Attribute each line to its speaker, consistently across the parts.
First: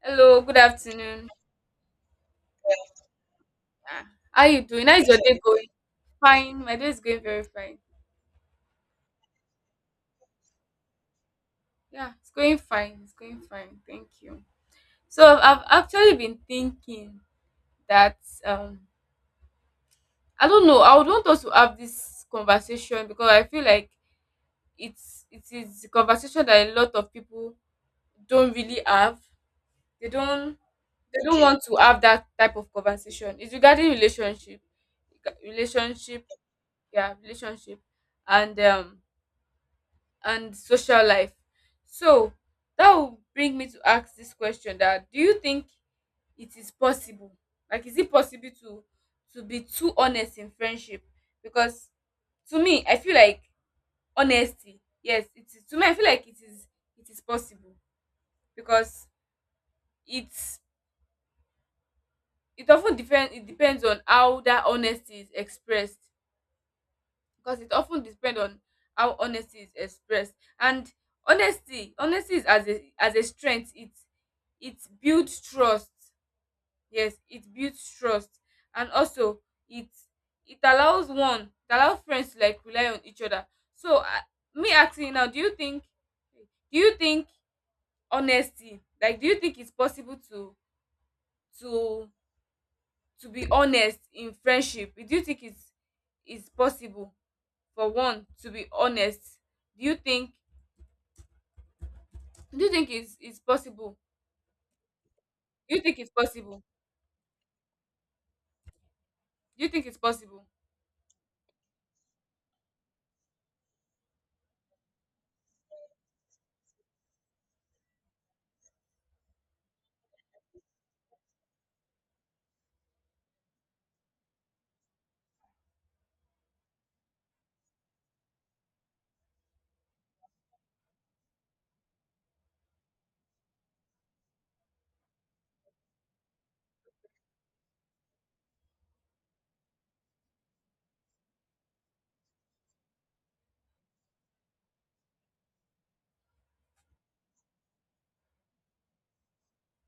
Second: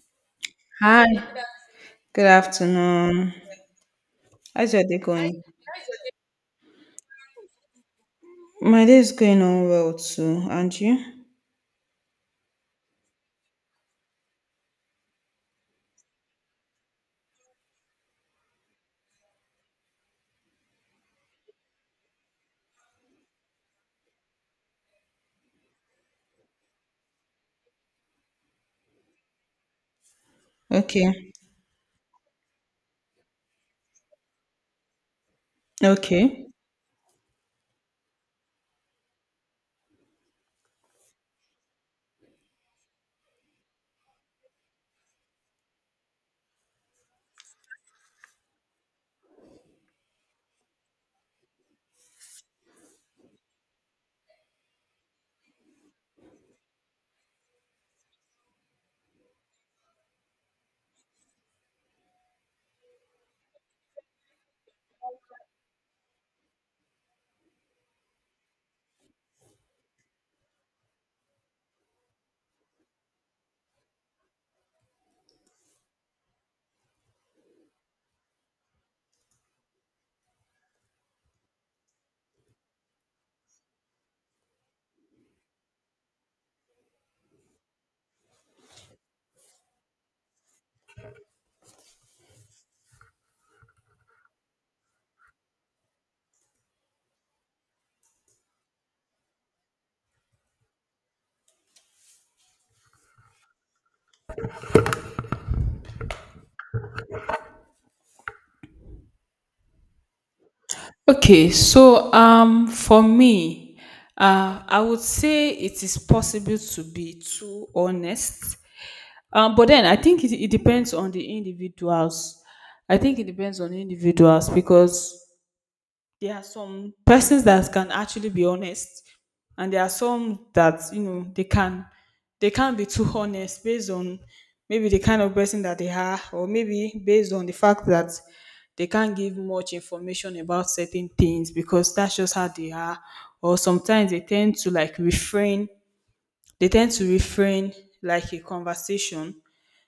Speaker 1: Hello, good
Speaker 2: Hi,
Speaker 1: afternoon.
Speaker 2: good afternoon.
Speaker 1: Ah, How you
Speaker 2: How's your
Speaker 1: doing? How
Speaker 2: day
Speaker 1: is your day
Speaker 2: going?
Speaker 1: going? Fine, my day is going very fine.
Speaker 2: My day is going on well too, and you?
Speaker 1: Yeah, it's going fine. It's going fine. Thank you. So I've actually been thinking that I don't know. I would want us to have this conversation because I feel like it is a conversation that a lot of people don't really have. They don't they
Speaker 2: Okay,
Speaker 1: don't want to have that type of conversation. It's regarding relationship, relationship,
Speaker 2: okay.
Speaker 1: yeah, and um and social life. So that will bring me to ask this question that do you think it is possible? Like is it possible to be too honest in friendship? Because to me, I feel like honesty, yes, it is. To me, I feel like it is possible, because it's it depends on how that honesty is expressed, because it often depends on how honesty is expressed. And honesty is as a strength. It builds trust. Yes, it builds trust. And also it it allows one it allows friends to like rely on each other. So me asking you now, do you think, do you think honesty, like, do you think it's possible to to to be honest in friendship? Do you think it's possible for one to be honest? Do you think, it's possible? Do you think it's possible? Do you think it's possible?
Speaker 2: Okay, so for me, I would say it is possible to be too honest. But then I think it depends on the individuals. I think it depends on individuals because there are some persons that can actually be honest, and there are some that you know they can they can't be too honest based on maybe the kind of person that they are, or maybe based on the fact that they can't give much information about certain things because that's just how they are, or sometimes they tend to like refrain, they tend to refrain like a conversation,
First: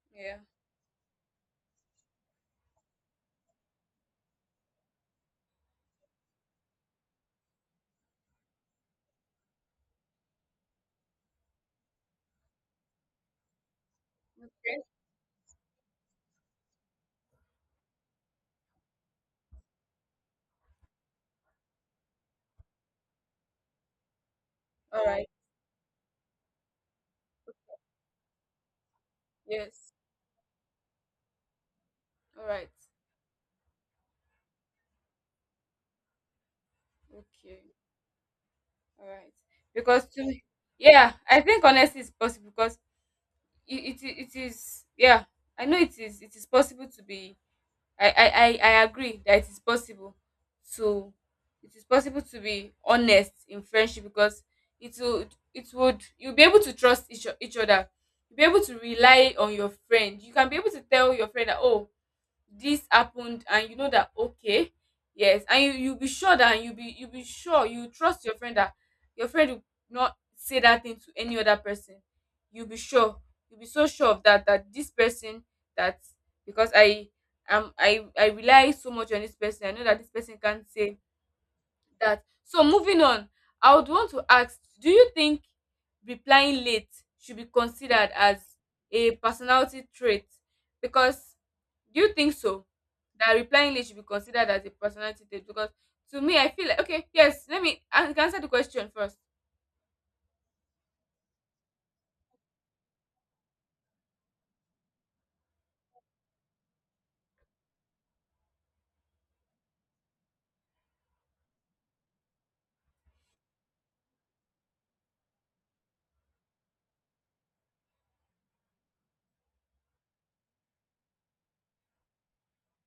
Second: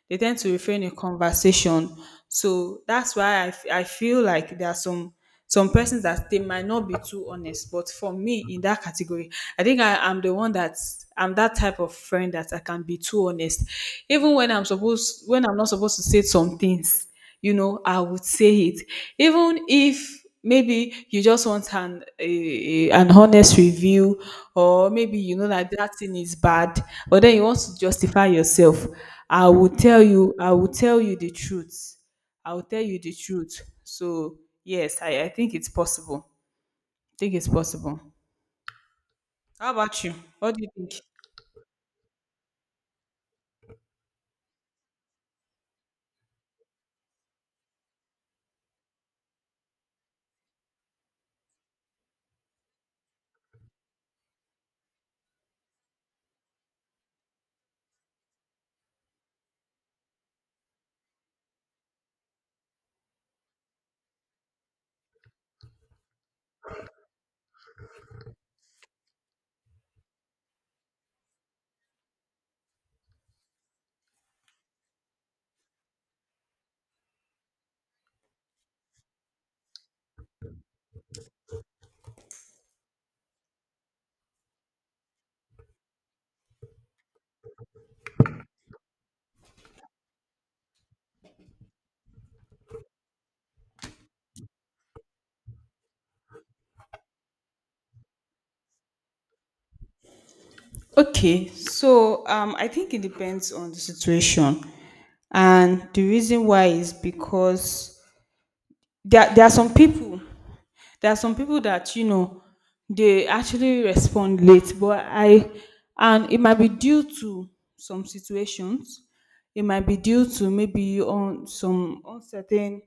Speaker 2: they tend
Speaker 1: Yeah.
Speaker 2: to refrain in conversation. So that's why I feel like there are some persons that they might not be too honest. But for me, in that category, I think I am the one that I'm that type of friend that I can be too honest, even when I'm
Speaker 1: Okay.
Speaker 2: supposed when I'm not supposed to say some things, you know, I would say it. Even if maybe you just want an honest review, or
Speaker 1: All
Speaker 2: maybe
Speaker 1: right.
Speaker 2: you know that that thing is bad, but then you want to justify yourself, I will
Speaker 1: Yes.
Speaker 2: tell you, I will tell you the truth.
Speaker 1: All
Speaker 2: I will
Speaker 1: right.
Speaker 2: tell you the truth. So yes, I think it's possible. I think it's
Speaker 1: Okay.
Speaker 2: possible.
Speaker 1: All right.
Speaker 2: How about
Speaker 1: Because
Speaker 2: you?
Speaker 1: to me,
Speaker 2: What do you think?
Speaker 1: yeah, I think honesty is possible because it is, yeah. I know it is possible to be. I agree that it is possible to it is possible to be honest in friendship because it would it would you'll be able to trust each other. You'll be able to rely on your friend. You can be able to tell your friend that, oh, this happened, and you know that, okay, yes. And you be sure that you be sure. You trust your friend, that your friend will not say that thing to any other person. You be sure. You be so sure of that, that this person, that, because I am, I rely so much on this person. I know that this person can't say that. So moving on, I would want to ask, do you think replying late should be considered as a personality trait? Because do you think so? That replying late should be considered as a personality trait? Because to me, I feel like, okay, yes, let me, I answer the question first.
Speaker 2: Okay, so I think it depends on the situation, and the reason why is because there are some people, that you know they actually respond late, but I and it might be due to some situations. It might be due to maybe on some uncertain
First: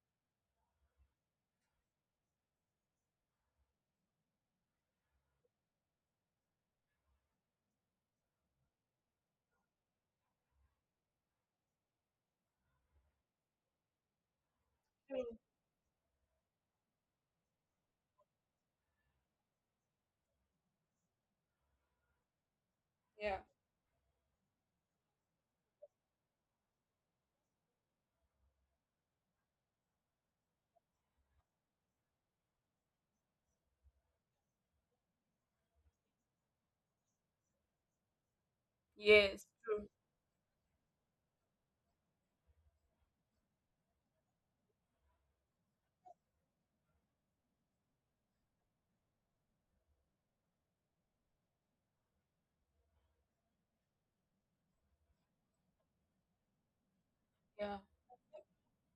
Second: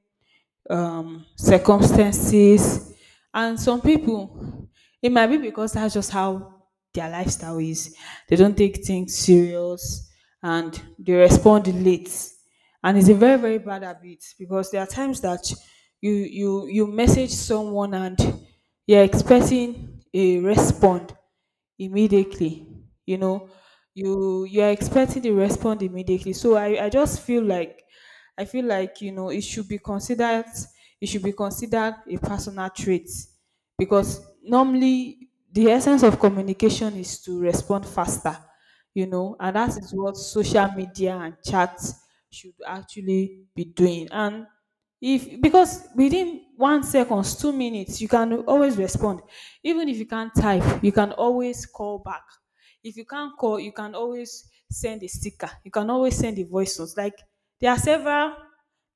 Speaker 2: circumstances. And some people, it might be because that's just how their lifestyle is. They don't take things serious and they respond late. And it's a very, very bad habit because there are times that you message someone and you're expecting a response immediately, you
Speaker 1: Yeah.
Speaker 2: know, you are expecting to respond immediately. So I just feel like I feel like, you know, it should be considered, it should be considered a personal trait, because normally the essence of communication is to respond faster, you know,
Speaker 1: Yes,
Speaker 2: and that
Speaker 1: true.
Speaker 2: is what social media and chats should actually be doing. And if because within one seconds, two minutes, you can always respond. Even if you can't type, you can always call back. If you can't call, you can always send a sticker. You can always send a voice note. Like there
Speaker 1: Yeah,
Speaker 2: are several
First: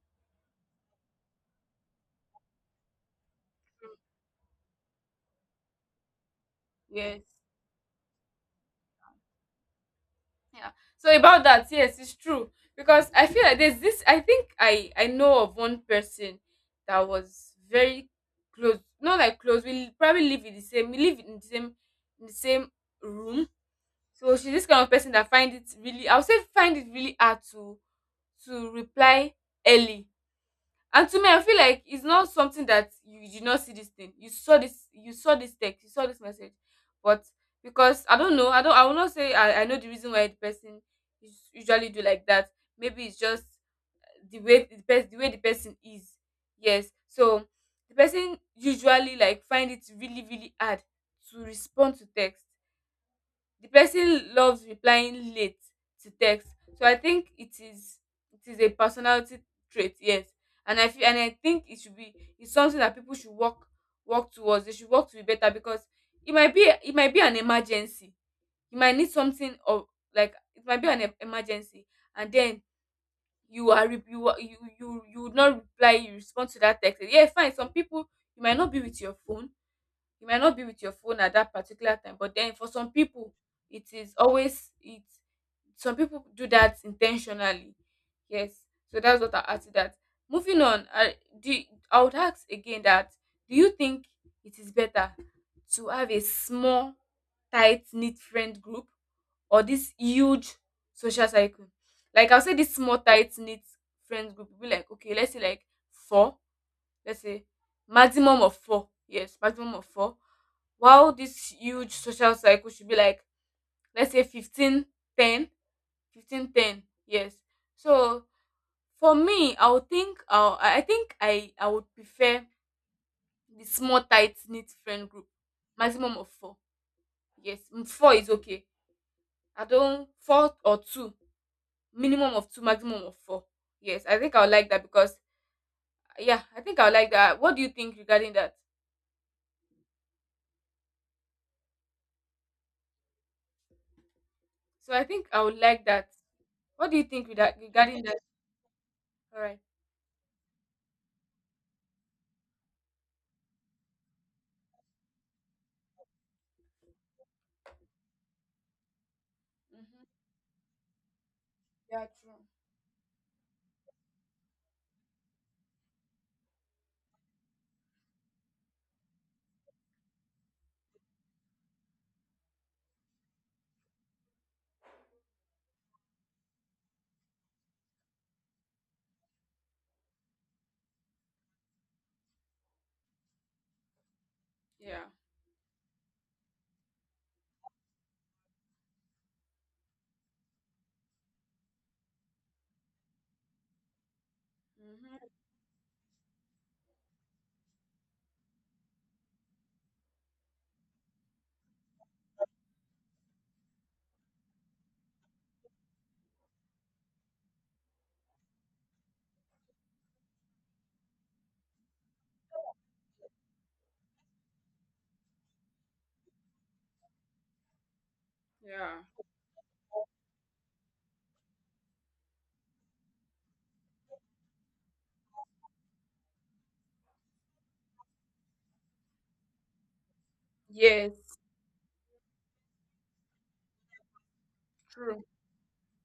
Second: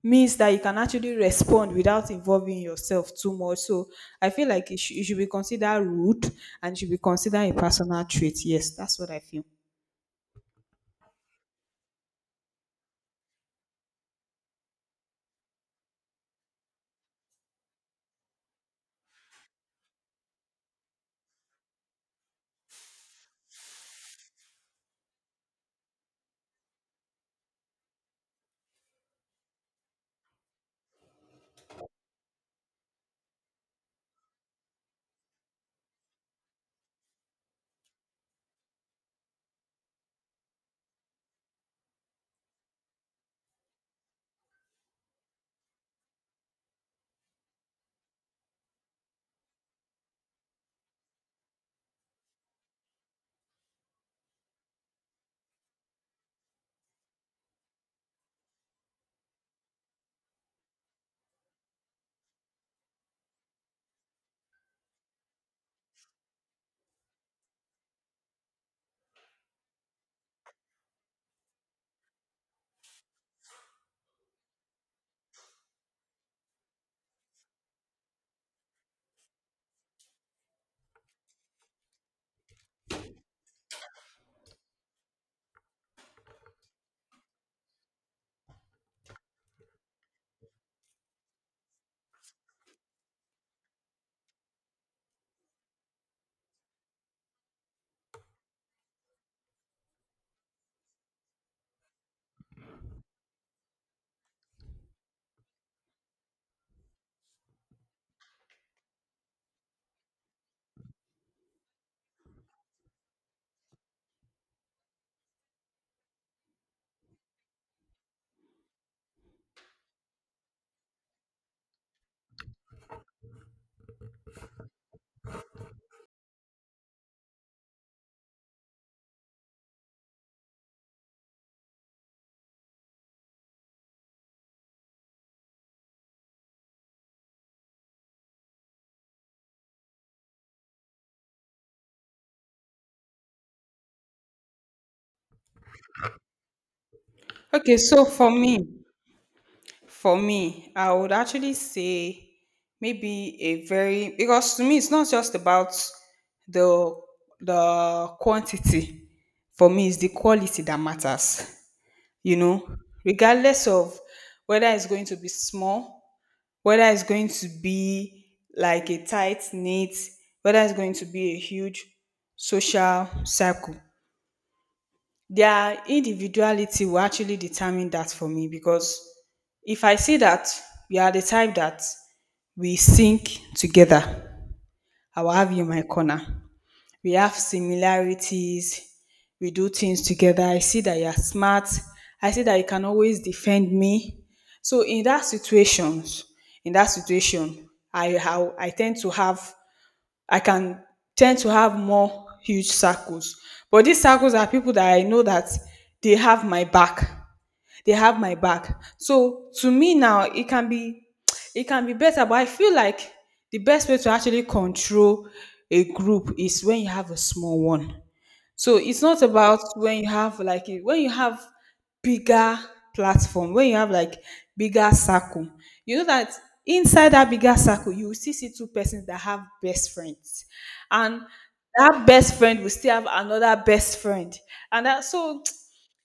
Speaker 2: means that you can actually respond without involving yourself too much. So I feel like it should be considered rude and should be
Speaker 1: yes.
Speaker 2: considered a personal trait. Yes, that's what I feel.
Speaker 1: Yeah. So about that, yes, it's true, because I feel like there's this, I think I know of one person that was very close, not like close. We probably live in the same, we live in the same room. So she's this kind of person that find it really, I would say find it really hard to reply early. And to me, I feel like it's not something that, you did not see this thing. You saw this, you saw this text, you saw this message. But because I don't know, I will not say I know the reason why the person is usually do like that. Maybe it's just the way the person, is. Yes. So the person usually like find it really, really hard to respond to text. The person loves replying late to text. So I think it is, it is a personality trait, yes. And I feel, and I think it should be, it's something that people should work, towards. They should work to be better, because it might be, it might be an emergency. You might need something of, like, it might be an emergency, and then you are you are, you would not reply, you respond to that text. Yeah, fine, some people, you might not be with your phone, you might not be with your phone at that particular time, but then for some people, it is always it, some people do that intentionally. Yes. So that's what I asked you. That moving on, I do you- I would ask again, that do you think it is better to have a small tight knit friend group or this huge social cycle? Like I'll say this small tight knit friend group will be like, okay, let's say like four, let's say maximum of four. Yes, maximum of four. While this huge social cycle should be like, let's say 15 10 15 10, yes. So for me, I would think, I think I would prefer the small tight knit friend group, maximum of four. Yes, four is okay. I don't, four or two. Minimum of two, maximum of four. Yes, I think I would like that, because yeah, I think I would like that. What do you think regarding that? So I think I would like that. What do you think with that,
Speaker 2: Okay,
Speaker 1: regarding
Speaker 2: so
Speaker 1: that? All right.
Speaker 2: for me, I would actually say maybe a very because to me it's not just about the the quantity. For me, it's
Speaker 1: Mm-hmm.
Speaker 2: the quality that matters.
Speaker 1: Yeah, true.
Speaker 2: You know, regardless of whether it's going to be small, whether it's going to be like a tight knit, whether it's going to be a huge social circle, their individuality will actually determine that for me, because if I see that we are the type that we sink together,
Speaker 1: Yeah.
Speaker 2: I will have you in my corner. We have similarities, we do things together. I see that you are smart, I see that you can always defend me. So
Speaker 1: Mm-hmm.
Speaker 2: in that situation, I how I tend to have I can tend to have more huge circles. But these circles are people that I know that they have my back. They have my back. So to me now, it can be better. But I feel like the best way to actually control a group is when you have a small one. So
Speaker 1: Yeah.
Speaker 2: it's not about when you have like when you have bigger platform, when you have like bigger circle, you know that inside that bigger circle, you will still see two persons that have best friends. And
Speaker 1: Yes,
Speaker 2: that best friend will still have another best friend. And that,
Speaker 1: true.
Speaker 2: so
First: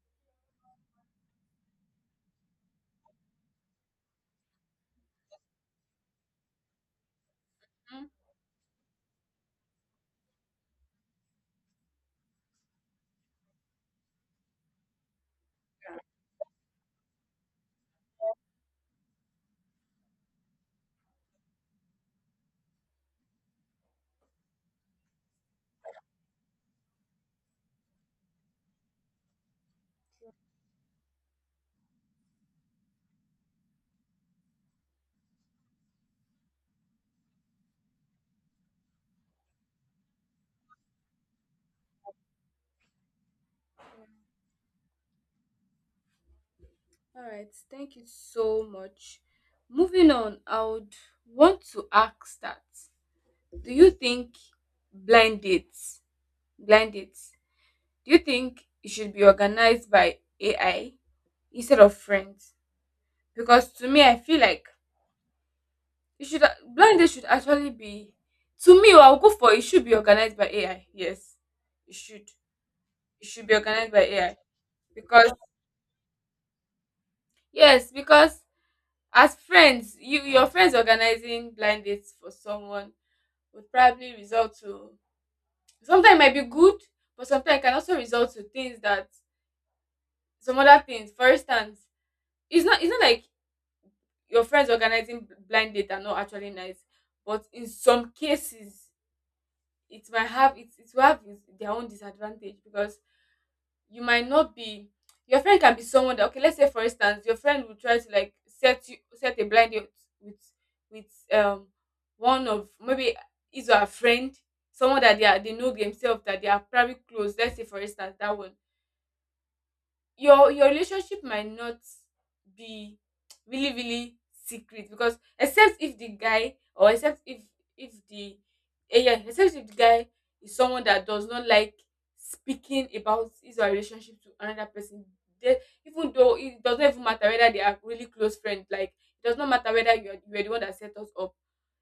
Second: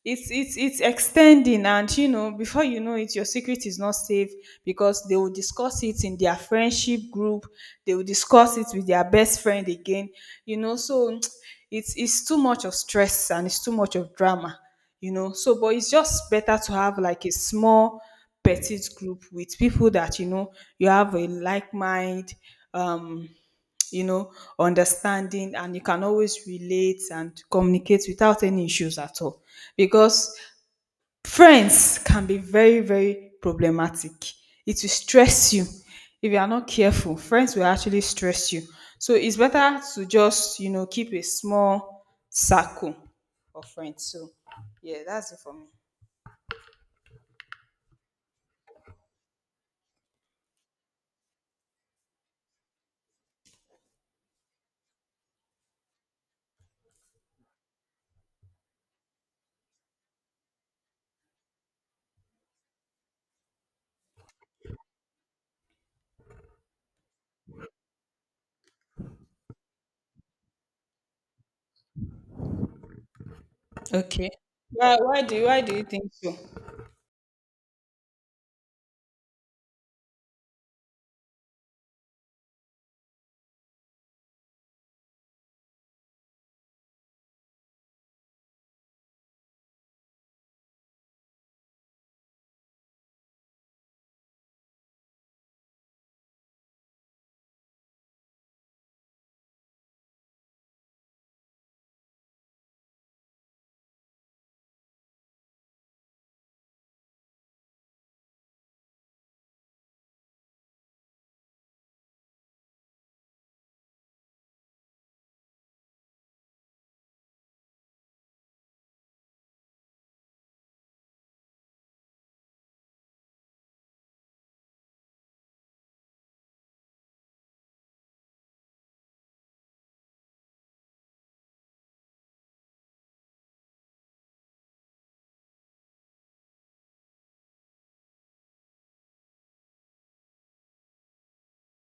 Speaker 2: it's it's extending, and you know before you know it your secret is not safe, because they will discuss it in their friendship group, they will
Speaker 1: Mhm.
Speaker 2: discuss it with their best friend again, you know. So it's too much of stress and it's too much of drama, you know. So but it's just better to have like a small petite group with people that you know you have a like mind, um you know, understanding, and you can always relate and communicate without any issues at all. Because friends can be very, very problematic. It will stress you if you are not careful. Friends will actually stress you. So it's better to just, you know, keep a small circle of friends. So yeah, that's it for me.
Speaker 1: All right. Thank you so much. Moving on, I would want to ask that do you think blind dates, blind dates, do you think it should be organized by AI instead of friends? Because to me, I feel like it should, blind dates should actually be, to me, I'll go for, it should be organized by AI. Yes, it should. It should be organized by
Speaker 2: Okay.
Speaker 1: AI.
Speaker 2: Why
Speaker 1: Because
Speaker 2: do why do you think so?
Speaker 1: yes, because as friends, you, your friends organizing blind dates for someone would probably result to, sometimes it might be good, but sometimes it can also result to things that, some other things. For instance, it's not like your friends organizing blind date are not actually nice, but in some cases it might have it, it will have its, their own disadvantage, because you might not be, your friend can be someone that, okay, let's say for instance your friend will try to like set you, set a blind date with, with um one of, maybe, is or her friend, someone that they are, they know themselves that they are probably close. Let's say for instance that one, your relationship might not be really, really secret, because except if the guy, or except if the yeah except if the guy is someone that does not like speaking about his or her relationship to another person, then, even though it does not even matter whether they are really close friends, like, it does not matter whether you are, the one that set us up,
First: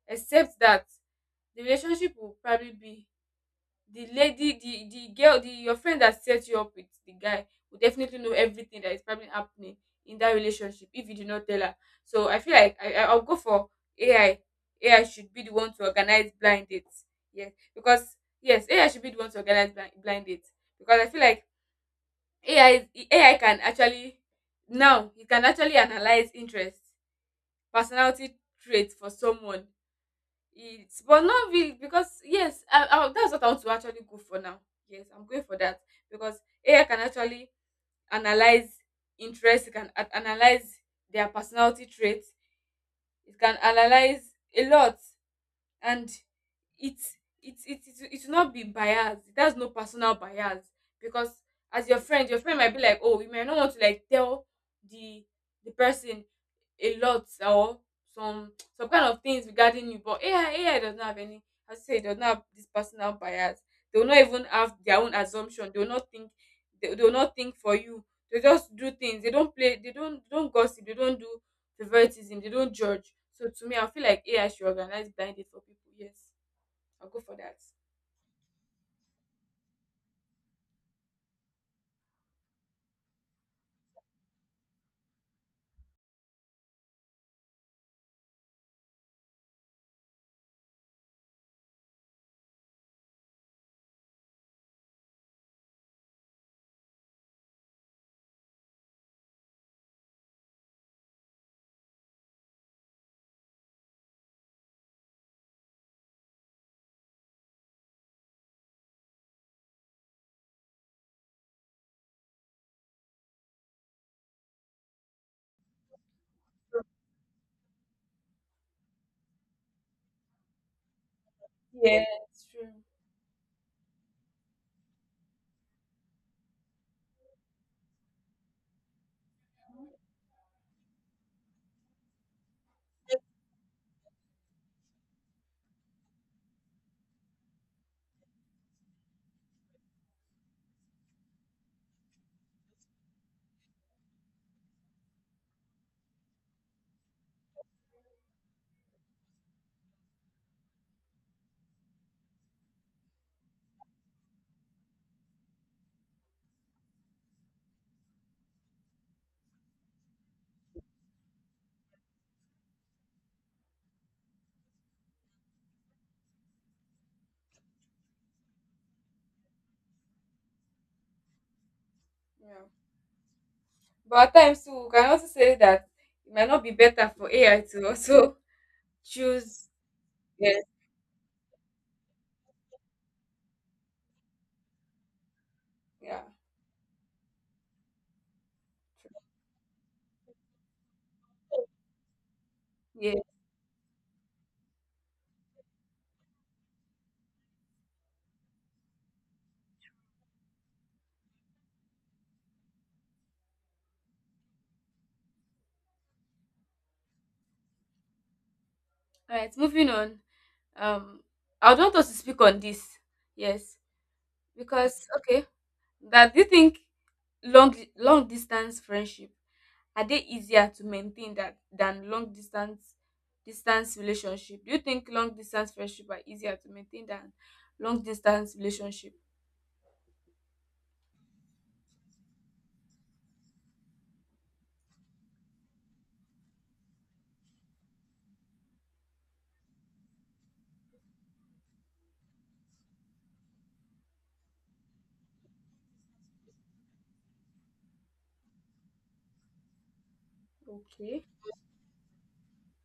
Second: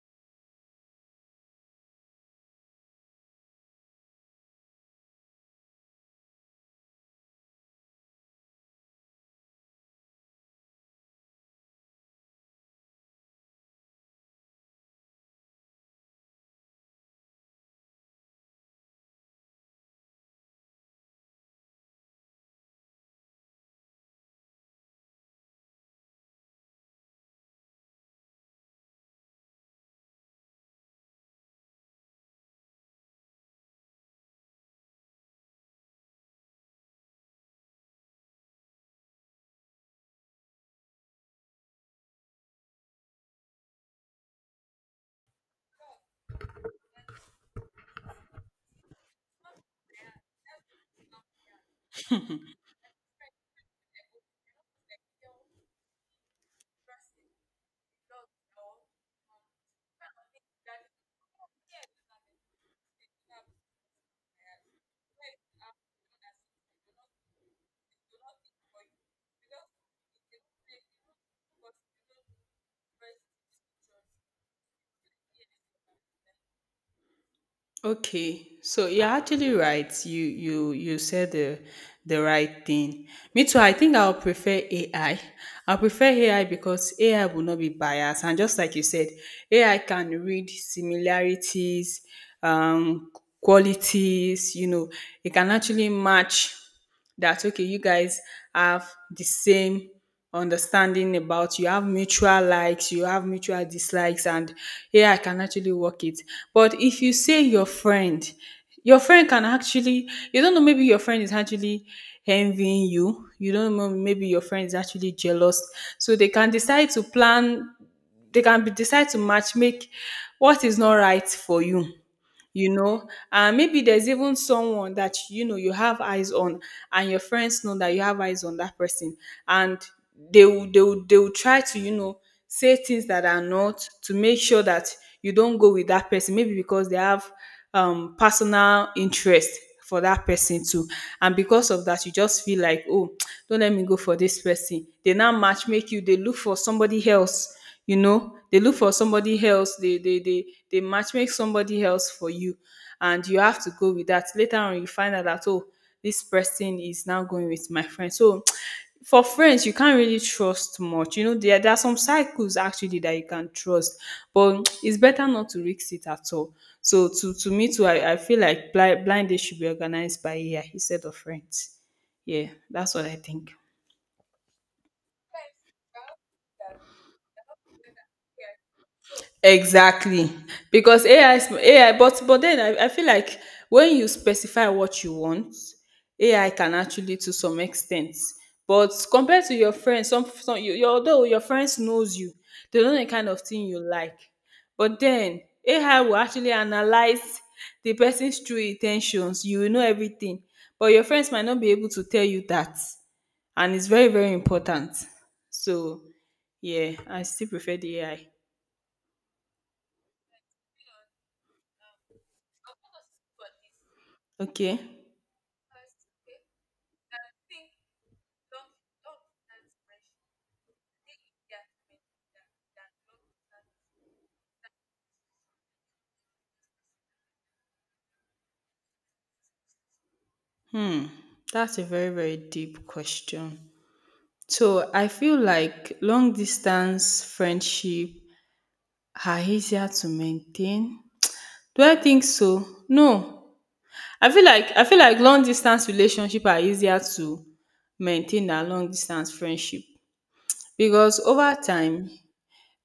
Speaker 1: except that the relationship will probably be, the lady, the girl, the, your friend that set you up with the guy, will definitely know everything that is probably happening in that relationship, if you do not tell her. So I feel like I'll go for AI. AI should be the one to organize blind dates. Yes, because yes, AI should be the one to organize blind dates, because I feel like AI AI can actually now, it can actually analyze interest, personality traits for someone. It's, but not really because yes, that's what I want to actually go for now. Yes, I'm going for that because AI can actually analyze interests, it can analyze their personality traits, it can analyze a lot. And it's it's, it will not be bias, it has no personal bias. Because as your friend, your friend might be like, oh, you might not want to like tell the, person a lot, or some, kind of things regarding you, but AI, does not have any, as I say, it does not have this personal bias. They will not even have their own assumption, they will not think, they will not think for you. They just do things, they don't play, they don't gossip, they don't do favoritism. They don't judge. So to me, I feel like AI should organize blind date for people. Yes, I'll go for that.
Speaker 2: Okay, so you're actually right. You you said the right thing. Me too. I think I'll prefer AI. I prefer AI because AI will not be biased, and just like you said, AI can read similarities, um, qualities. You know, it can actually match that okay you guys have the same understanding about you have mutual likes you have mutual dislikes, and yeah, I can actually work it. But if you say your friend, your friend can actually, you don't know, maybe your friend is actually envying you, you don't know, maybe your friend is actually jealous, so they can decide to plan, they can be decide to match make what is not right for you.
Speaker 1: Yeah, it's true.
Speaker 2: You know, and maybe there's even someone that you know you have eyes on, and your friends know that you have eyes on that person, and they will try to, you know, say things that are not to make sure that you don't go with that person, maybe because they have personal interest for that person too. And because of that you just feel like oh, don't let me go for this person, they now match make you, they look for somebody else. You know, they look for somebody else, they match make somebody else for you, and you have to go with that. Later on you find out that oh, this person is now going with my friend. So for friends you can't really trust much. You know, there are some cycles actually that you can trust, but it's better not to risk it at all. So to me too, I feel like blind date should be organized by year instead of friends. Yeah,
Speaker 1: Yeah.
Speaker 2: that's what I think.
Speaker 1: But at times too, we can also say that it might not be better for AI to also choose.
Speaker 2: Exactly.
Speaker 1: Yes.
Speaker 2: Because AI is AI, but then I feel like when you specify what you want,
Speaker 1: Yeah.
Speaker 2: AI can actually to some extent. But compared to your friends, some you your although your friends knows you, they know the
Speaker 1: Yeah.
Speaker 2: kind of thing you like. But then AI will actually analyze the person's true intentions. You will know everything. But your friends might not be able to tell you that. And it's very, very important. So yeah, I still prefer the AI.
Speaker 1: All right. Moving on. Um, I would want us to speak on this. Yes,
Speaker 2: Okay.
Speaker 1: because okay. That, do you think long distance friendship, are they easier to maintain that than long distance, relationship? Do you think long distance friendship are easier to maintain than long distance relationship?
Speaker 2: Hmm, that's a very, very deep question. So I feel like long distance friendship are easier to maintain. Do I think so? No. I feel like long distance relationship are easier to maintain than long distance friendship, because
Speaker 1: Okay,
Speaker 2: over time,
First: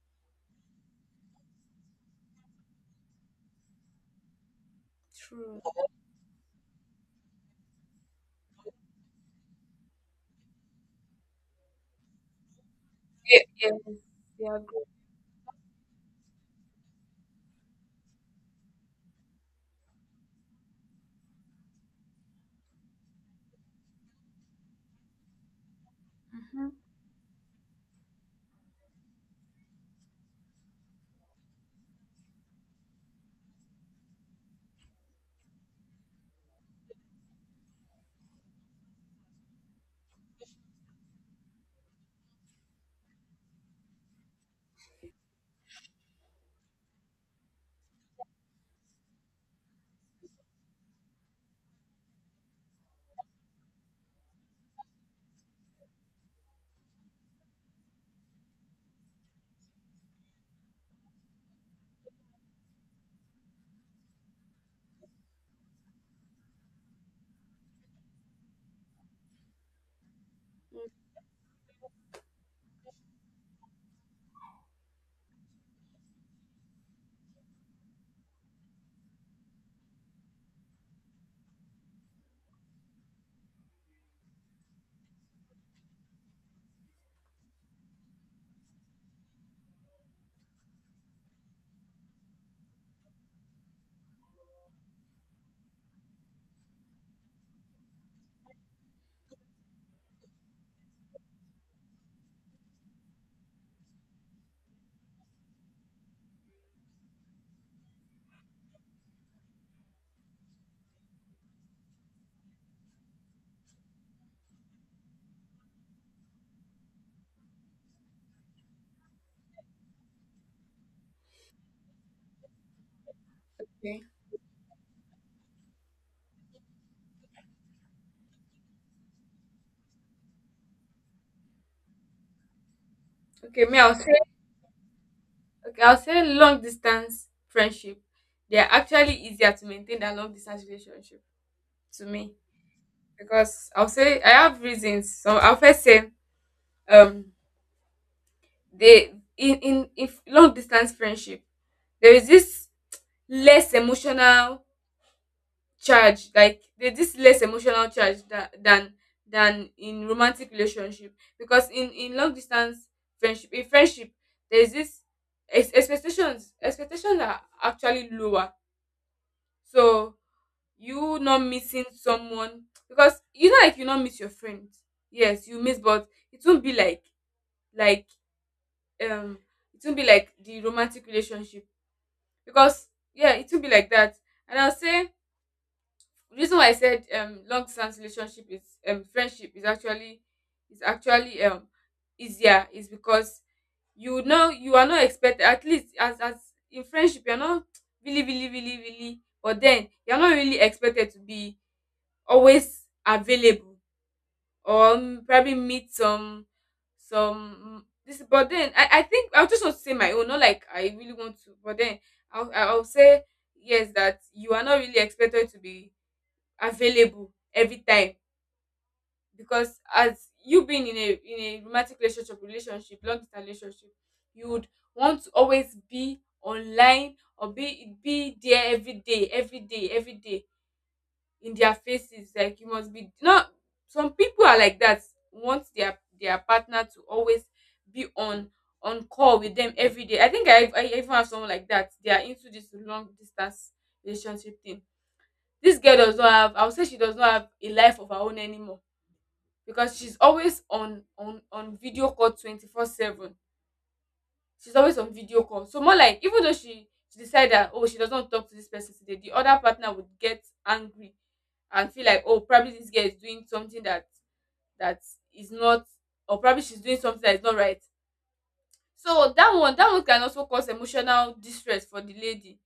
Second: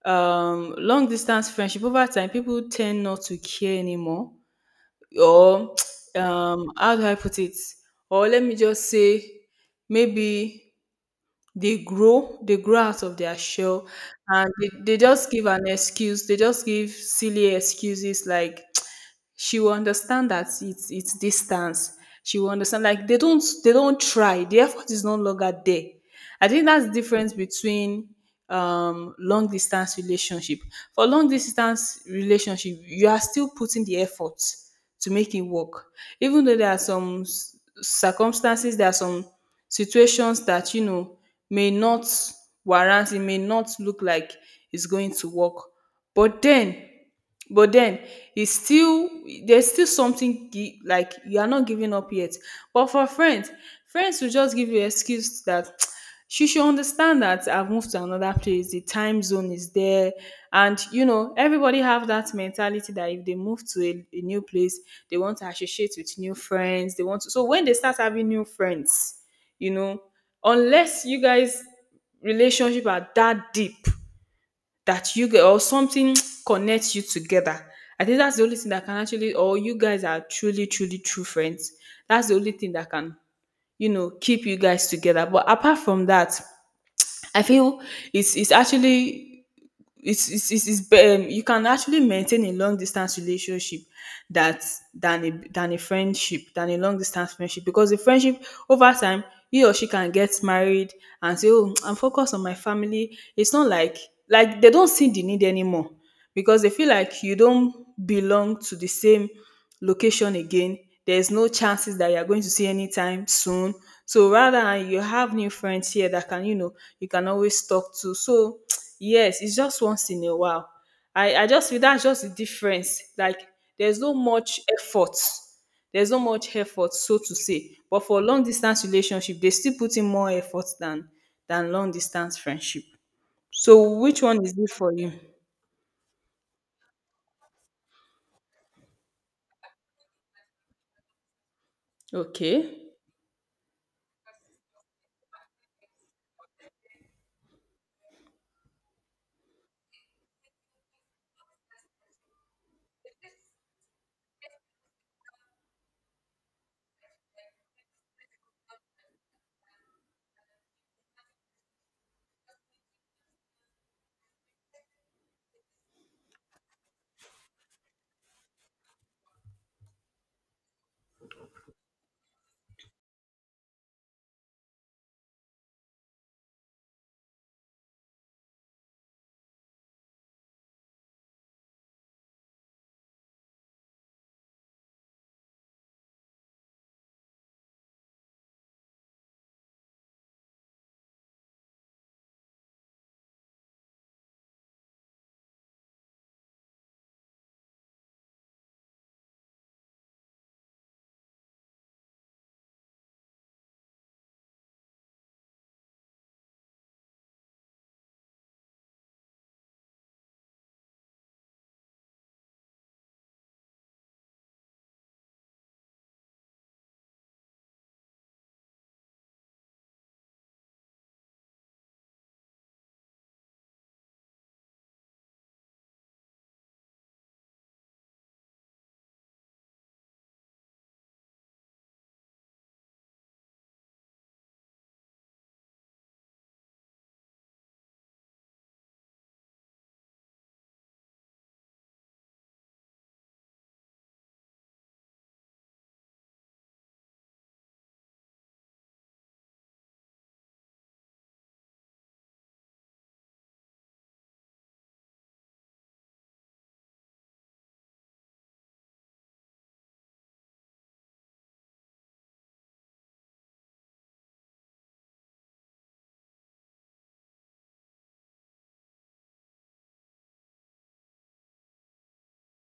Speaker 2: long distance friendship over time people tend not to care anymore,
Speaker 1: true.
Speaker 2: or how do I put it? Or let me just say maybe they grow out of their
Speaker 1: Okay, yes,
Speaker 2: shell,
Speaker 1: yeah,
Speaker 2: and
Speaker 1: I agree.
Speaker 2: they just give an excuse, they just give silly excuses like she will understand that it's distance, she will understand like they don't try, the effort is no longer there. I think
Speaker 1: Mhm.
Speaker 2: that's the difference between long distance relationship. For long distance relationship you are still putting the effort to make it work, even though there are some circumstances, there are some situations that you know may not warrant it, may not look like it's going to work, but then but then it's still there's still something like you are not giving up yet. But for friends, friends will just give you excuse that she should understand that I've moved to another place, the time zone is there, and you know everybody have that mentality that if they move to a new place they want to associate with new friends, they want to, so when they start having new friends you know, unless you guys relationship are that deep, that you get or something connects you together. I think that's the only thing that can actually, or you guys are truly, truly true friends. That's the only thing that can, you know, keep you guys together. But apart from that, I feel it's actually you can actually maintain a long distance relationship that than a friendship, than a long distance friendship, because a friendship over time, he or she can get married and say, oh, I'm focused on my family. It's not like, like they don't see the need anymore because they feel like you don't belong to the same location again. There's no chances that you're going to see anytime soon. So rather, and you have new friends here that can, you know, you can always talk to. So yes, it's just once in a while. I just feel that's just the difference. Like there's
Speaker 1: Okay,
Speaker 2: no much effort. There's no much effort, so to say. But for long distance relationship, they still put in more effort than long distance friendship.
Speaker 1: okay. Me, I'll
Speaker 2: So
Speaker 1: say,
Speaker 2: which one is it for you?
Speaker 1: okay, I'll say long distance friendship. They are actually easier to maintain than long distance relationship, to me,
Speaker 2: Okay.
Speaker 1: because I'll say I have reasons. So I'll first say um they in if long distance friendship there is this less emotional charge, like there's this less emotional charge that than in romantic relationship, because in long distance friendship there's this expectations are actually lower. So you not missing someone, because you know, like you not miss your friend. Yes, you miss, but it won't be like, um it won't be like the romantic relationship, because yeah, it will be like that. And I'll say the reason why I said long distance relationship is, friendship is actually, is actually, easier, is because you know you are not expected, at least as in friendship you're not really really really really, but then you're not really expected to be always available, or probably meet some, this, but then I think I just want to say my own, not like I really want to, but then I'll say yes, that you are not really expected to be available every time. Because as you being in a romantic relationship, long distance relationship, you would want to always be online or be there every day, every day, every day in their faces, like you must be. Not some people are like that, want their partner to always be on call with them every day. I think I even have someone like that. They are into this long distance relationship thing. This girl does not have, I would say she does not have a life of her own anymore, because she's always on video call 24/7. She's always on video call. So more like, even though she decide that, oh, she doesn't want to talk to this person today, the other partner would get angry and feel like, oh, probably this girl is doing something that, that, is not, or probably she's doing something that is not right. So that one can also cause emotional distress for the lady,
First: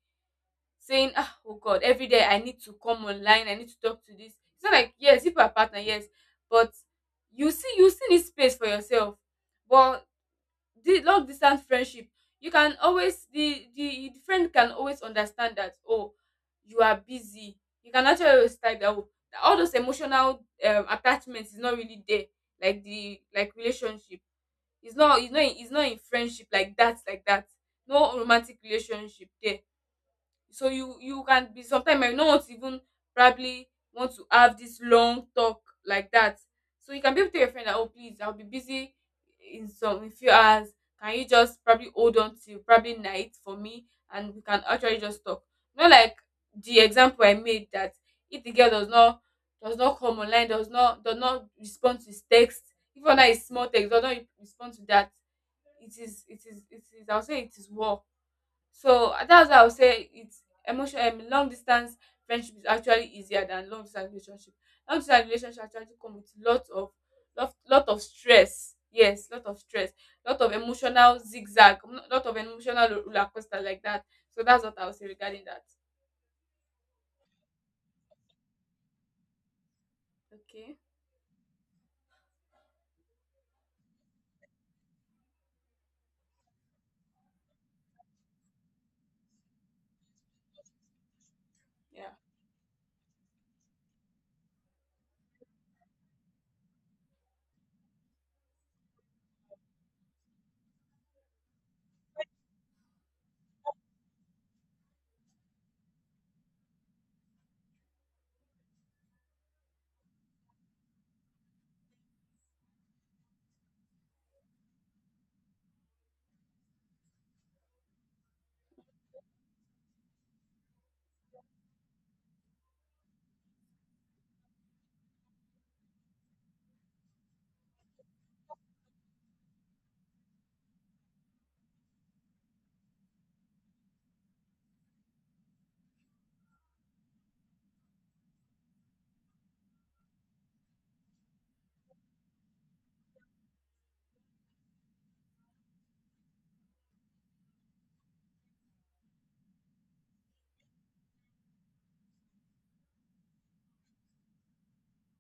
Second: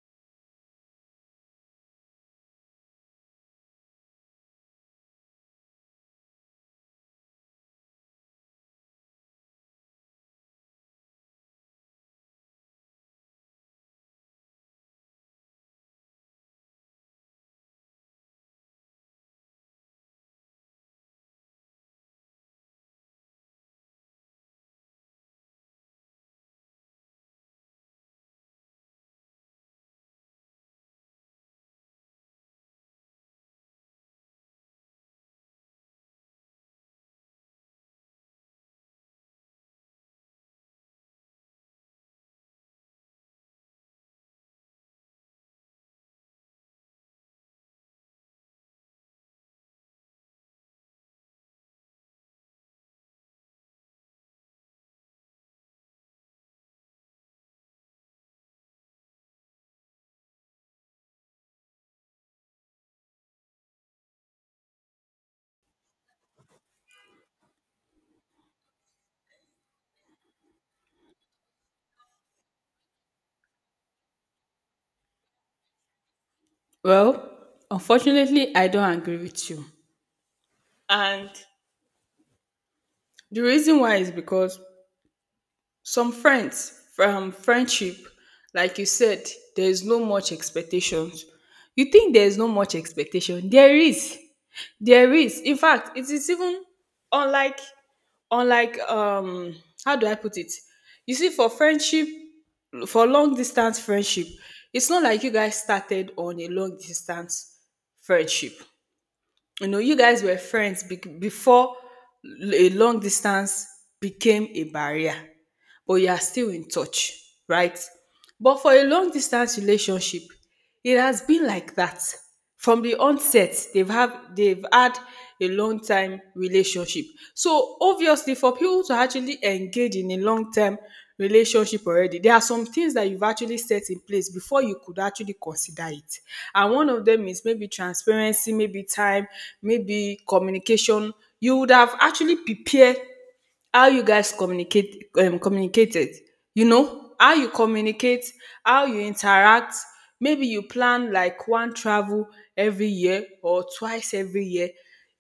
Speaker 1: saying, ah, oh god, every day I need to come online, I need to talk to this. It's not like, yes, if you are a partner, yes, but you see, you still need space for yourself. But the long distance friendship, you can always, the the friend can always understand that, oh, you are busy. You can actually always type that, oh, all those emotional attachment is not really there, like the, like relationship. It's not, it's not in friendship like that, like that. No romantic relationship there. So you can be, sometimes you might not want to even probably want to have this long talk like that. So you can be able to tell your friend that, oh please, I'll be busy in some, in few hours, can you just probably hold on till probably night for me and we can actually just talk? Not like the example I made, that if the girl does not, does not come online, does not respond to his text, even though it's small text, does not respond to that, it is, it is, it is, I'll say it is war. So that's why I would say it's emotion long distance friendship is actually easier than long distance relationship. Long distance relationship actually come with lot of, lot of stress. Yes, lot of stress, lot of emotional zigzag, lot of emotional roller coaster like that. So that's what I would say regarding that.
Speaker 2: Well, unfortunately, I don't agree with you.
Speaker 1: Okay.
Speaker 2: And the reason why is because some friends from friendship, like you said, there is no much expectations. You
Speaker 1: Yeah.
Speaker 2: think there is no much expectation? There is, there is. In fact, it is even unlike, unlike, how do I put it? You see, for friendship, for long distance friendship, it's not like you guys started on a long distance friendship. You know, you guys were friends before a long distance became a barrier, but you are still in touch, right? But for a long distance relationship, it has been like that. From the onset, they've had a long time relationship. So obviously, for people to actually engage in a long term relationship already, there are some things that you've actually set in place before you could actually consider it. And one of them is maybe transparency, maybe time, maybe communication. You would have actually prepared how you guys communicated, you know, how you communicate, how you interact. Maybe you plan like one travel every year or twice every year.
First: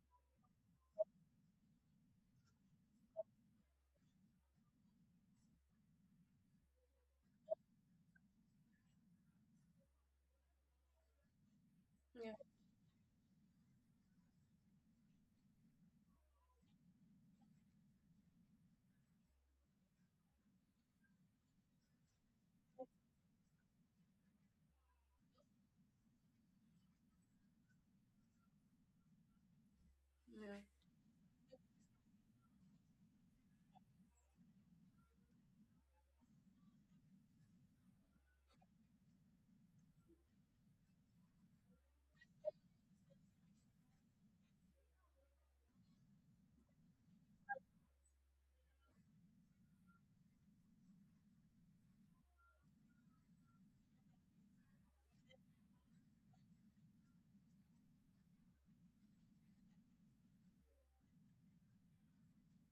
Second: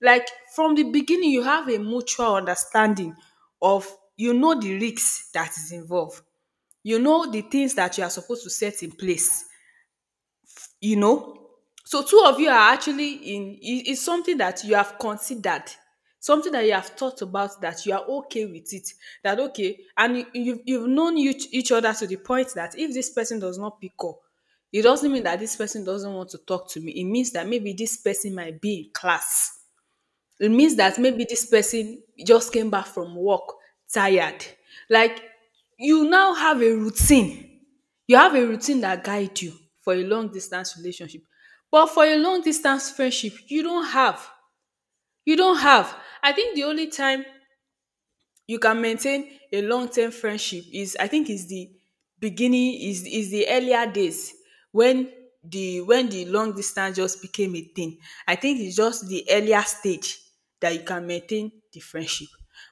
Speaker 2: Like from the beginning, you have a mutual understanding of, you know, the risks that is involved, you know, the things that you are supposed to set in place, you know. So two
Speaker 1: Yeah.
Speaker 2: of you are actually in It is something that you have considered, something that you have thought about, that you are okay with it. That, okay, and you've known each other to the point that if this person does not pick up, it doesn't mean that this person doesn't want to talk to me. It means that maybe this person might be in class. It
Speaker 1: Yeah.
Speaker 2: means that maybe this person just came back from work, tired. Like you now have a routine. You have a routine that guide you for a long distance relationship. But for a long distance friendship, you don't have. You don't have. I think the only time you can maintain a long-term friendship is, I think, is the beginning, is the earlier days, when when the long distance just became a thing. I think it's just the earlier stage that you can maintain the friendship.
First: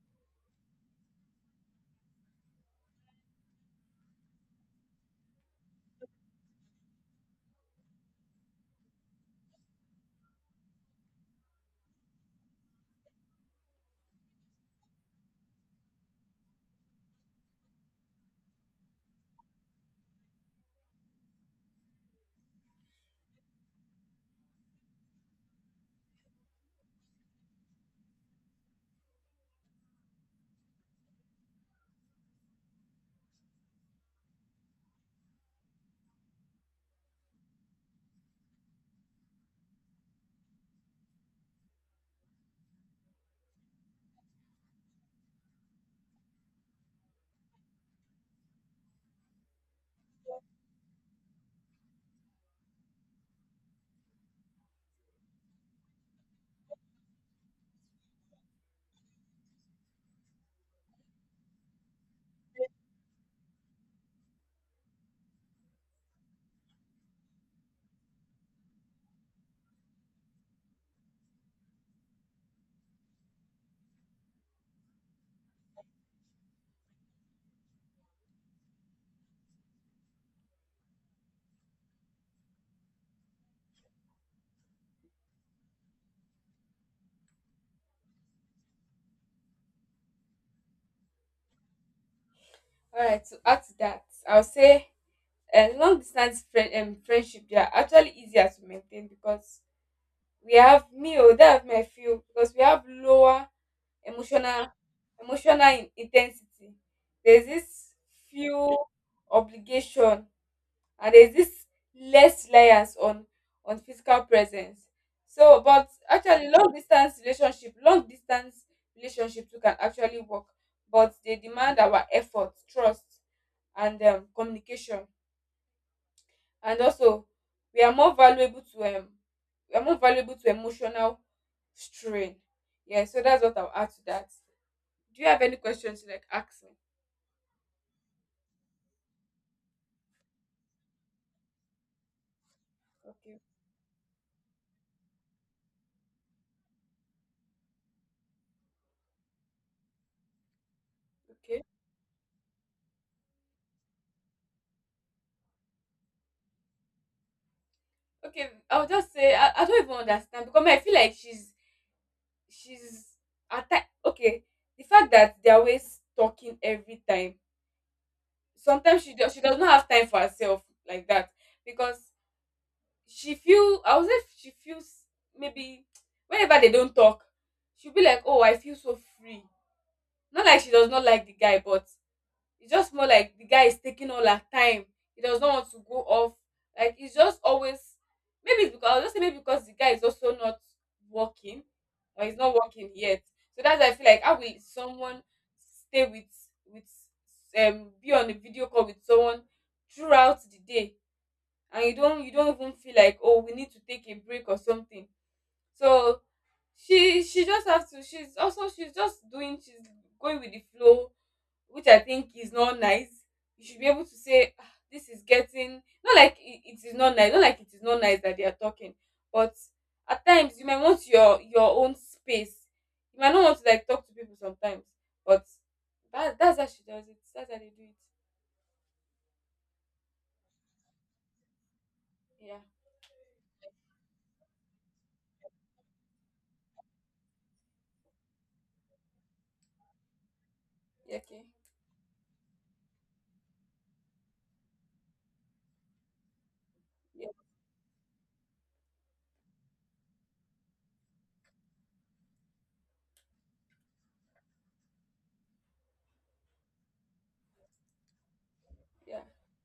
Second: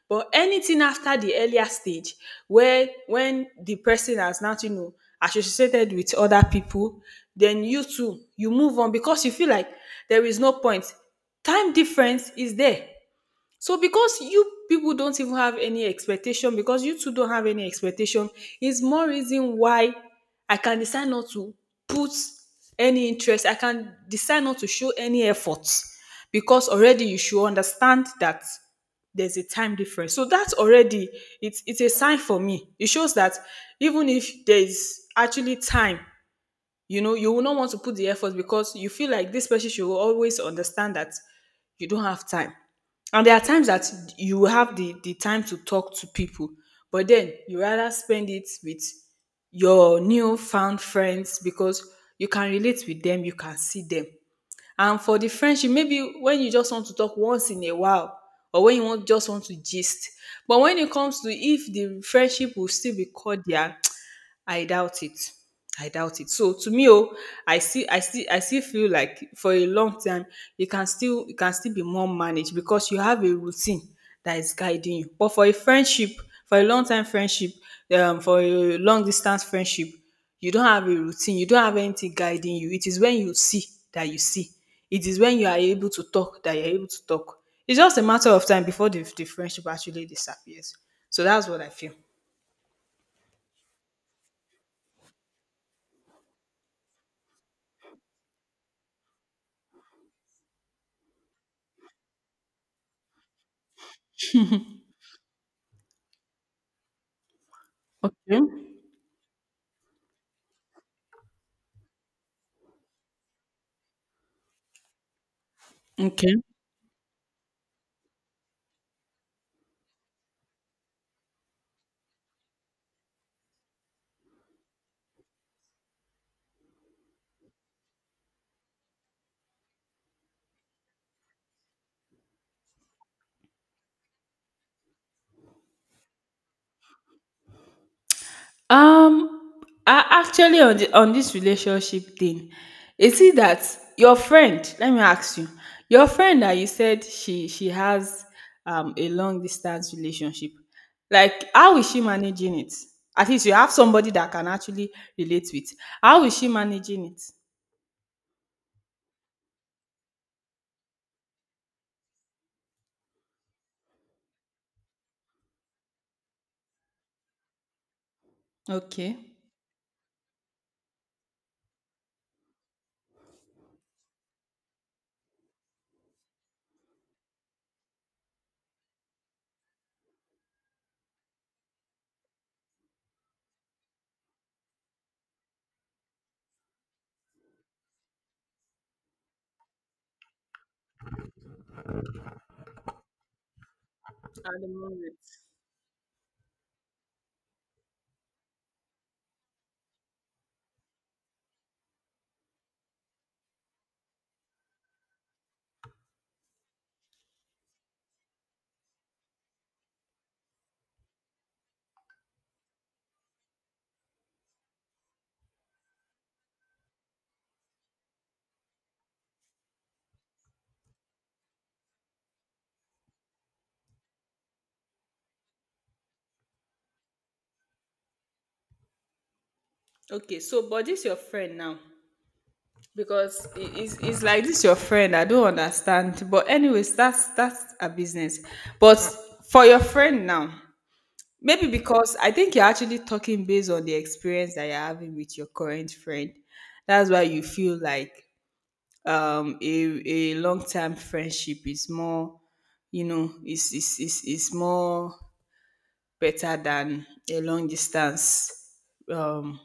Speaker 2: But anything after the earlier stage, where when the person has now, you know, associated with other people, then you too you move on, because you feel like there is no point. Time difference is there. So because you people don't even have any expectation, because you two don't have any expectation, is more reason why I can decide not to put any interest. I can decide not to show any effort, because already you should understand that there's a time difference. So that's already, it's a sign for me. It shows that even if there's actually time, you know, you will not want to put the effort, because you feel like this person should always understand that you don't have time. And there are times that you will have the time to talk to people, but then you rather spend it with your newfound friends, because you can relate with them, you can see them. And for the friendship, maybe when you just want to talk once in a while, or when you want just want to gist. But when it comes to if the friendship will still be cordial, I doubt it. I doubt it. So to me, oh, I see, I still feel like for a long time, you can still, you can still be more managed because you have a routine that is guiding you. But for a friendship, for a long time friendship, for a long distance friendship, you don't have a routine, you don't have anything guiding you. It is when you see that you see. It is when you are able to talk that you're able to talk. It's just a matter of time before the friendship actually disappears. So that's what I feel.
Speaker 1: All right. To add to that, I would say long distance friendship, they are actually easier to maintain, because we have me or that have my feel, because we have lower emotional, emotional in, there's this
Speaker 2: Okay.
Speaker 1: few obligation, and there's this less reliance on physical presence. So, but
Speaker 2: Okay.
Speaker 1: actually long distance relationship, long distance relationship too can actually work, but they demand our effort, trust, and communication, and also we are more valuable to, we are more valuable to emotional strain. Yeah, so that's what I'll add to that. Do you have any questions to like ask me?
Speaker 2: Um, I actually, on on this relationship thing, is it
Speaker 1: Okay.
Speaker 2: that your friend? Let me ask you, your friend that you said she has a long distance relationship, like
Speaker 1: Okay.
Speaker 2: how is she managing it? At least you have somebody that can actually relate with. How is she managing it?
Speaker 1: Okay. I'll just say I don't even understand, because I feel like she's, okay. The fact that they're always talking every time. Sometimes
Speaker 2: Okay,
Speaker 1: she
Speaker 2: at
Speaker 1: does, she does not have time for herself like that. Because she feel, I was, if she feels, maybe whenever they don't talk, she'll be like, oh, I feel so free. Not like she does not like the guy, but it's just more like the guy is taking all her time. He does not want to go off, like it's just always. Maybe it's because, I'll just say maybe because the guy is also not working, or he's not working yet. So that's why I feel like how will
Speaker 2: the moment?
Speaker 1: someone stay with, be on a video call with someone throughout the day, and you don't, you don't even feel like, oh, we need to take a break or something. So she just has to, she's also, she's just doing, she's going with the flow, which I think is not nice. You should be able to say, "Ah, this is getting, not like it is not nice, not like it is not nice that they are talking, but at times you might want your own space. You might not want to like talk to people sometimes, but that, that's how she does it. That's how they do it.
Speaker 2: Okay, so but this your friend now,
Speaker 1: Yeah.
Speaker 2: it's like this your friend, I don't understand, but anyways, that's a business. But for your friend now,
Speaker 1: Yeah, okay.
Speaker 2: maybe because I think you're actually talking based on the experience that you're having with your current friend, that's why
Speaker 1: Yeah.
Speaker 2: you feel like um a, a long-term friendship is more, you know, is more better than a long distance
Speaker 1: Yeah.
Speaker 2: um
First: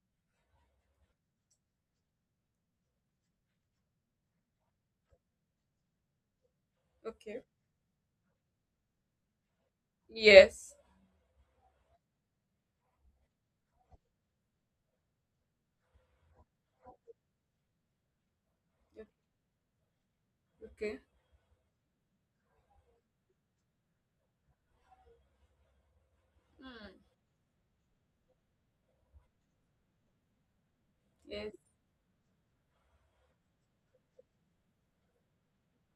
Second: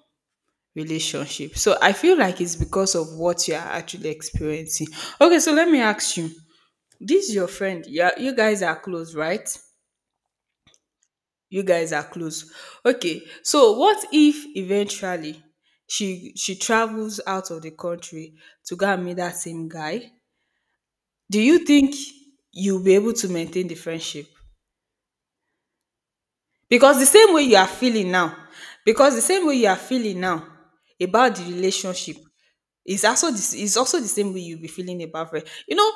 Speaker 2: relationship. So I feel like it's because of what you are actually experiencing. Okay, so let me ask you. This is
Speaker 1: Okay.
Speaker 2: your friend. Yeah, you guys are close, right?
Speaker 1: Yes.
Speaker 2: You guys are close. Okay. So what if eventually she travels out of the country to go and
Speaker 1: Yep,
Speaker 2: meet that same guy?
Speaker 1: okay.
Speaker 2: Do you think you'll be able to maintain the friendship?
Speaker 1: Hmm.
Speaker 2: Because the same way you are feeling now, because the same way you are feeling now about the
Speaker 1: Yes.
Speaker 2: relationship, is also, this is also the same way you'll be feeling about her. You know,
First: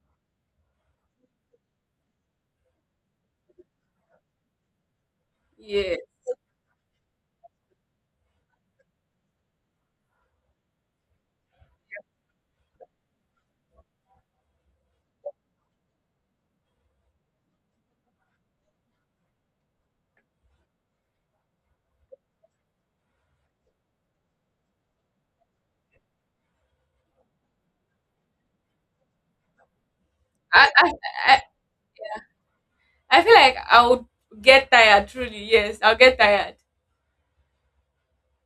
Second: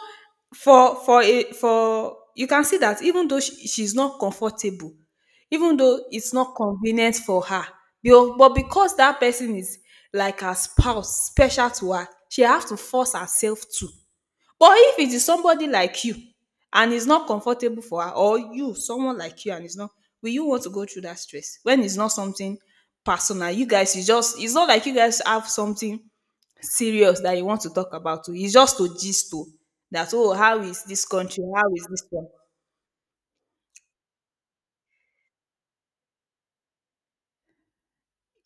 Speaker 2: for a for you can see that even though she's not comfortable, even
Speaker 1: Yeah.
Speaker 2: though it's not convenient for her, but because that person is like a spouse, special to her, she has to force herself to. But if it is somebody like you and it's not comfortable for her, or you, someone like you, and it's not, will you want to go through that stress when it's not something personal? You guys, it's just, it's not like you guys have something serious that you want to talk about. Oh, it's just to gist to that, oh, how
Speaker 1: I,
Speaker 2: is
Speaker 1: I
Speaker 2: this
Speaker 1: I
Speaker 2: country? How is this one?
Speaker 1: I feel like I would get tired. Truly, yes, I'll get tired.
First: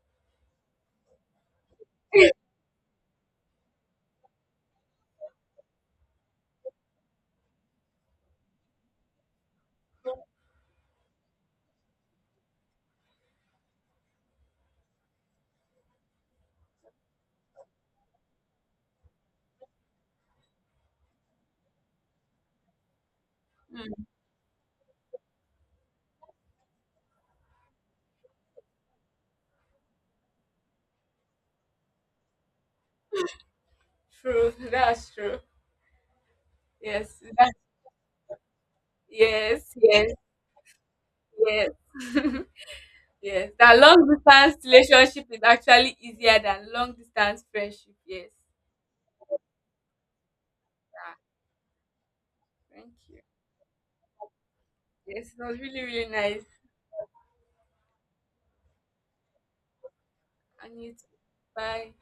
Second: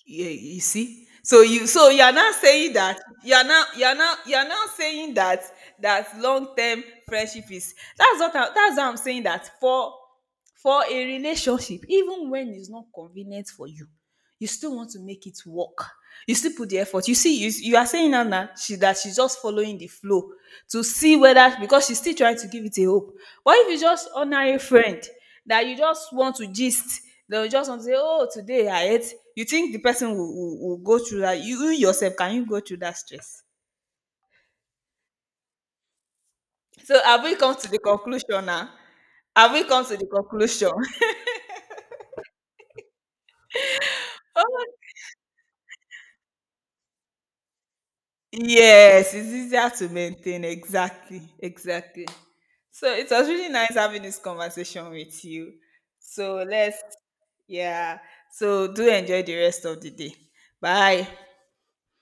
Speaker 2: Yeah, you see. So you, so you're not saying that you're not you're not you're not saying that that long-term friendship is, that's what I, that's how I'm saying, that for a relationship, even when it's not convenient for you, you still want to make it work. You still put the effort. You see, you are saying now that she that she's just following the flow to see whether, because she's still trying to give it a hope. But if you just honor a friend that you just want to gist, they, you just want to say, oh, today I ate, you think the person will go through that? You yourself, can you go through that stress?
Speaker 1: True, that's true.
Speaker 2: So
Speaker 1: Yes,
Speaker 2: have we
Speaker 1: that,
Speaker 2: come to the conclusion now? Have we
Speaker 1: yes,
Speaker 2: come to the
Speaker 1: yes,
Speaker 2: conclusion?
Speaker 1: yes, yes. That long distance relationship is actually easier than long distance friendship. Yes.
Speaker 2: Yes, it's easier to maintain.
Speaker 1: Ah,
Speaker 2: Exactly, exactly.
Speaker 1: thank
Speaker 2: So it
Speaker 1: you.
Speaker 2: was really nice having this conversation with
Speaker 1: Yes, it
Speaker 2: you.
Speaker 1: was really, really nice.
Speaker 2: So let's, yeah, so do enjoy the rest of the day.
Speaker 1: And you
Speaker 2: Bye.
Speaker 1: too. Bye.